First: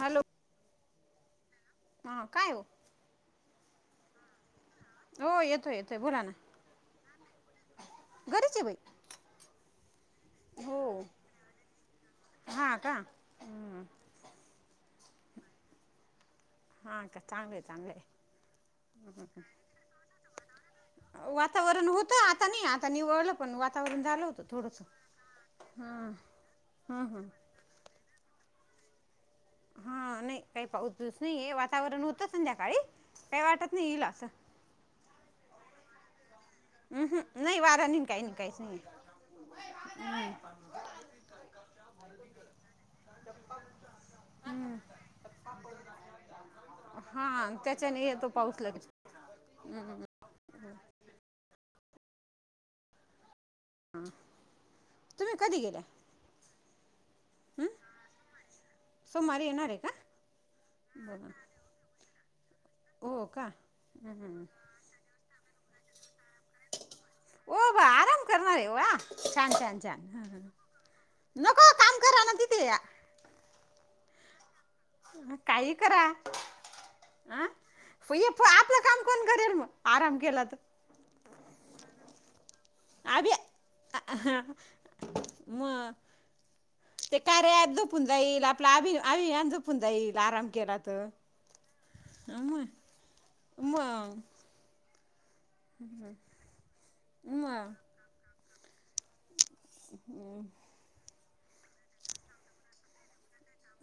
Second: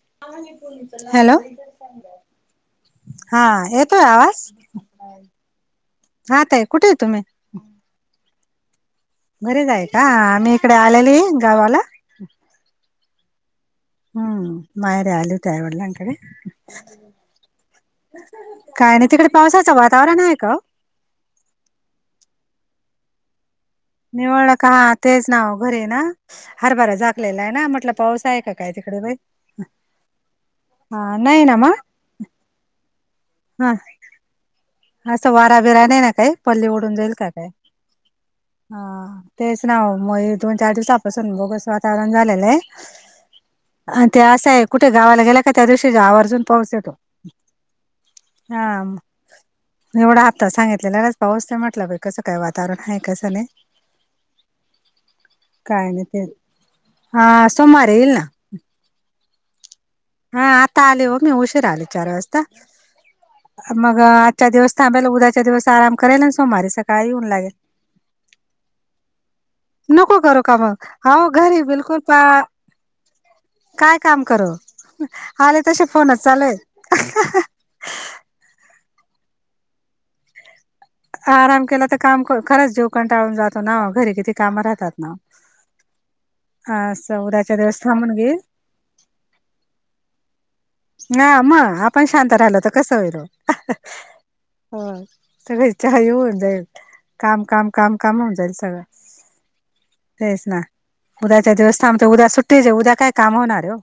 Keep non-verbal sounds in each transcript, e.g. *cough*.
Hello hello हां काय हो हा येतोय आवाज? हो येतोय येतोय बोला ना हा ताई कुठे आहे तुम्ही घरीचं आहे बाई. घरीच आहे आम्ही इकडे आलेली गावाला. हा का? हम्म माहेरी आली होती वडिला कडे हां का चांगलं आहे चांगलं काय नाही तिकडे पावसाचं वातावरण आहे का? वातावरण होतं. आता नाही, आता निवळलं. पण वातावरण झालं होतं निवळलं का? थोडंसं हा तेचं ना ओ घरी ना, हां हरभरा हां हां झाकलेला हाय ना, म्हटल पाऊस हाय का काय तिकडं बाई? हा नाही काही पाऊस हा बिऊस नाही नाहीये, ना मग वातावरण होतं संध्याकाळी. काही हा वाटत नाही येईल असं. असं वारा बिरा नाही ना काही? पल्ली उडून जाईल उहुं, का काय? नाही वारा नाही काही नाही काहीच नाही हा तेच ना ओ, म हे दोन चार दिवसापासून बोगस वाता तारण झालेलय अ ते आसं हे, कुठे गावाला गेला का, त्या दिवशी आवर्जून पाऊस येतो. हा त्याच्याने येतो. पाऊस लगेच हू. थोडा हाता सांगितलेल्या लगेच पाऊस नाही म्हटला बाई, कसं काय वातावरण हाय, कसं नाही. आं. तुम्ही कधी गेल्या? काय नाही ते हा सोमारी इल् ना. सोमारी येणार ये का? हा आता आले हो. बरं मी उशीरा आली चार वाजता. हो का? मग हं, हं. आजच्या दिवस थांबेल. उद्याच्या दिवस आराम करेल आणि सोमवारी सकाळी येऊन लागेल. ओ आराम करणार ये वा! छान छान छान! नको करू का मग हो घरी नको काम बिलकुल पा करा ना. तेया. काय काम करू? आले तसे फोनच चालु येत. आं. पू ये आपलं काम कोण करेल मग, आराम केला तर. आराम केला तर, काम कोण खरच जीव आभी कंटाळून जातो ना, घरी किती काम राहतात ना? म असं ते उद्याच्या कार्या ॲप दिवस झोपून थांबून घेईल जाईल, आप ला आ आही झोपून जाईल, आराम केला तर ना म आपण शांत राहिलो मग तर कस होईल? मग हो. सगळे चाय होवून जाईल. काम काम मग काम होवून जाइल सगळ. तेच ना, उद्याच्या दिवस थांबतो. उद्या सुट्टीच ये. उद्या काय काम होणार हाय ओ?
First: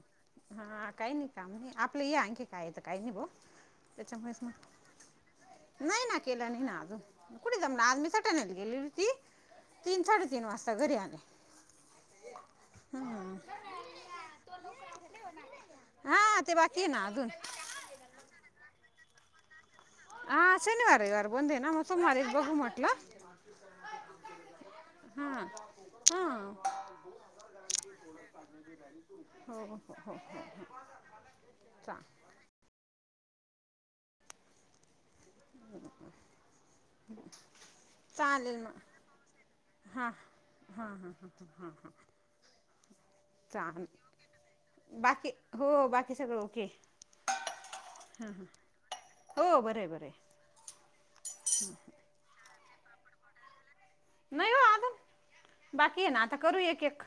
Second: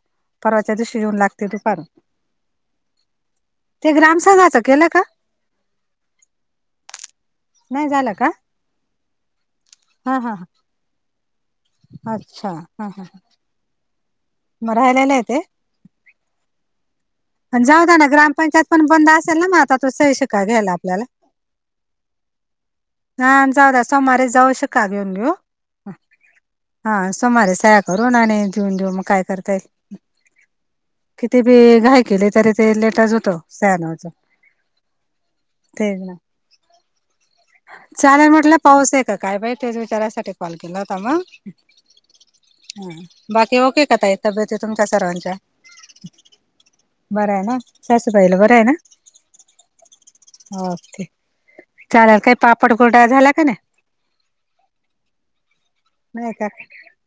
परवाच्या हा दिवशी काही येवून नाही काम लागतेत नाही आपलं या आणखी काय येत काही नाही बो, ते त्याच्यामुळेच मग ग्रामसंघाचं केलं का नाही ना, केला नाही ना अजून, कुठे जमला नाही आज मी झालं का सटानेत गेलेली होती. तीन, हा हा हा. साडेतीन वासता घरी आले. अच्छा, हा हं. हा. म ऱ्हायलेला ये ते? हा ते, बाकी ये ना अजून. जाऊद्या ना, ग्राममपंचायत पण बंद असेल ना, मग आता. तो सही आ शिक्का घ्यायला शनिवार, आपल्याला रविवार बंद आहे ना, मग सोमवारीच बघू म्हटला. हा जाऊ द्या. सोमारी जाऊ, शीका घेऊन घेऊ. हां हां हा सोमारी सया करून आणि ठेऊन घेवू, म काय करताय. हो हो हो किती बी चा घाय केली, तरी ते लेटच होतो सयानू चा हो का? हो. चालेल म्हटलं, पाऊस हाय का काय बाई? तेच हां विचारासाठी कॉल केला हां होता हां मग. हां हां हा. बाकी ओके चालेल का ताई तब्येती तुमच्या बाकी सर्वांच्या? हो, बाकी सगळं ओके. बरं हाय ना? हां सासूबाईला हां बरं हाय ना? हो बरं आहे बरं आहे ओके, चालेल काही पापड क्या झाल्या का नाय? नाही हो अजून, बाकी ये ना नाही आता का करू एक- एक.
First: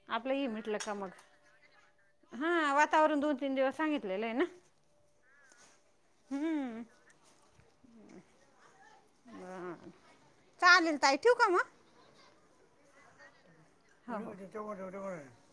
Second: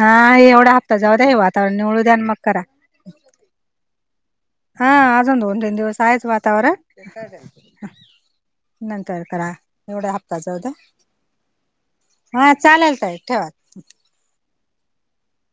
हा आपलं ही एवढा मिटलं का हप्ता म, जाऊ द्या हे वातावरण निवळू द्या आणि मग हा करा वातावरण दोन, तीन दिवस सांगितलेलं ये ना. हा अजून दोन, तीन दिवस आहेच वातावरण हम्म. नंतर करा बरं. एवढ्या हप्ता जाऊदे. चालेल ताई ठेवू का मग? चालेल ताई ठेवा. *inaudible*